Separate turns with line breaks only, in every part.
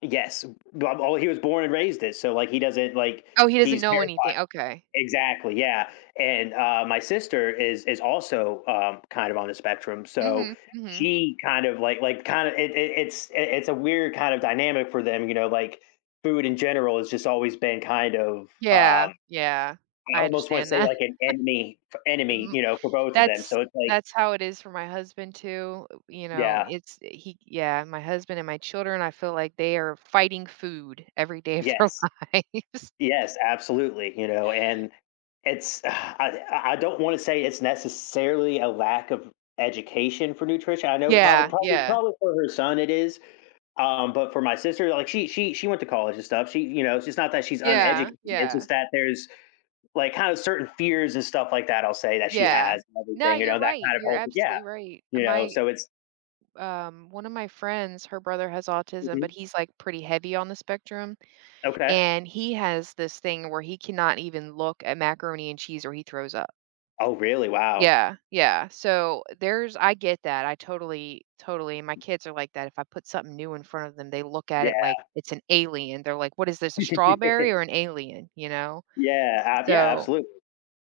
Yes, w well, he was born and raised it, so like he doesn't, like
Oh, he doesn't
he's
know
terrified.
anything, okay.
Exactly, yeah, and, uh, my sister is is also um kind of on the spectrum, so
Mhm, mhm.
she kind of, like like, kind of it it it's i it's a weird kind of dynamic for them, you know, like, food in general has just always been kind of,
Yeah,
um,
yeah.
I
I
almost wanna
understand
say
that.
like an enemy, f enemy,
M
you know, for both of them,
that's
so it's like
that's how it is for my husband too, you know,
Yeah.
it's he yeah, my husband and my children, I feel like they are fighting food every day of their
Yes,
lives.
yes, absolutely, you know, and it's, ugh I I I don't wanna say it's necessarily a lack of education for nutrition. I know proba
Yeah,
probably
yeah.
probably, for her son it is, um, but for my sister, like she she she went to college and stuff. She you know, it's not that she's
Yeah,
uneducated, it's
yeah.
just that there's, like, kinda certain fears and stuff like that, I'll say that she
Yeah.
has and
No,
everything, you
you're
know, that
right.
kind of
You're
whole yeah,
absolutely right.
you know,
My
so it's
um, one of my friends, her brother has autism,
Mhm.
but he's, like, pretty heavy on the spectrum.
Okay.
And he has this thing where he cannot even look at macaroni and cheese or he throws up.
Oh really? Wow.
Yeah, yeah. So there's I get that. I totally totally, and my kids are like that. If I put something new in front of them, they look at it like
Yeah.
it's an alien. They're like, "What is this, a strawberry or an alien?" You know?
Yeah, a yeah,
So,
absolutely.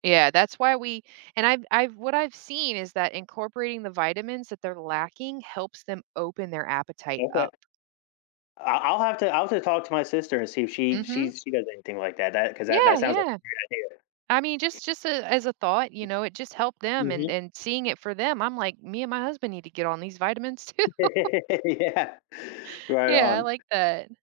yeah, that's why we and I've I've what I've seen is that incorporating the vitamins that they're lacking helps them open their appetite
Okay.
up.
I I'll have to I'll have to talk to my sister and see if she
Mhm.
she she does anything like that, that 'cause that
Yeah,
that sounds like
yeah.
a great
I mean,
idea.
just just, uh, as a thought, you know, it just helped them and
Mhm.
and seeing it for them. I'm like, "Me and my husband need to get on these vitamins too."
Yeah, right
Yeah, I
on.
like that.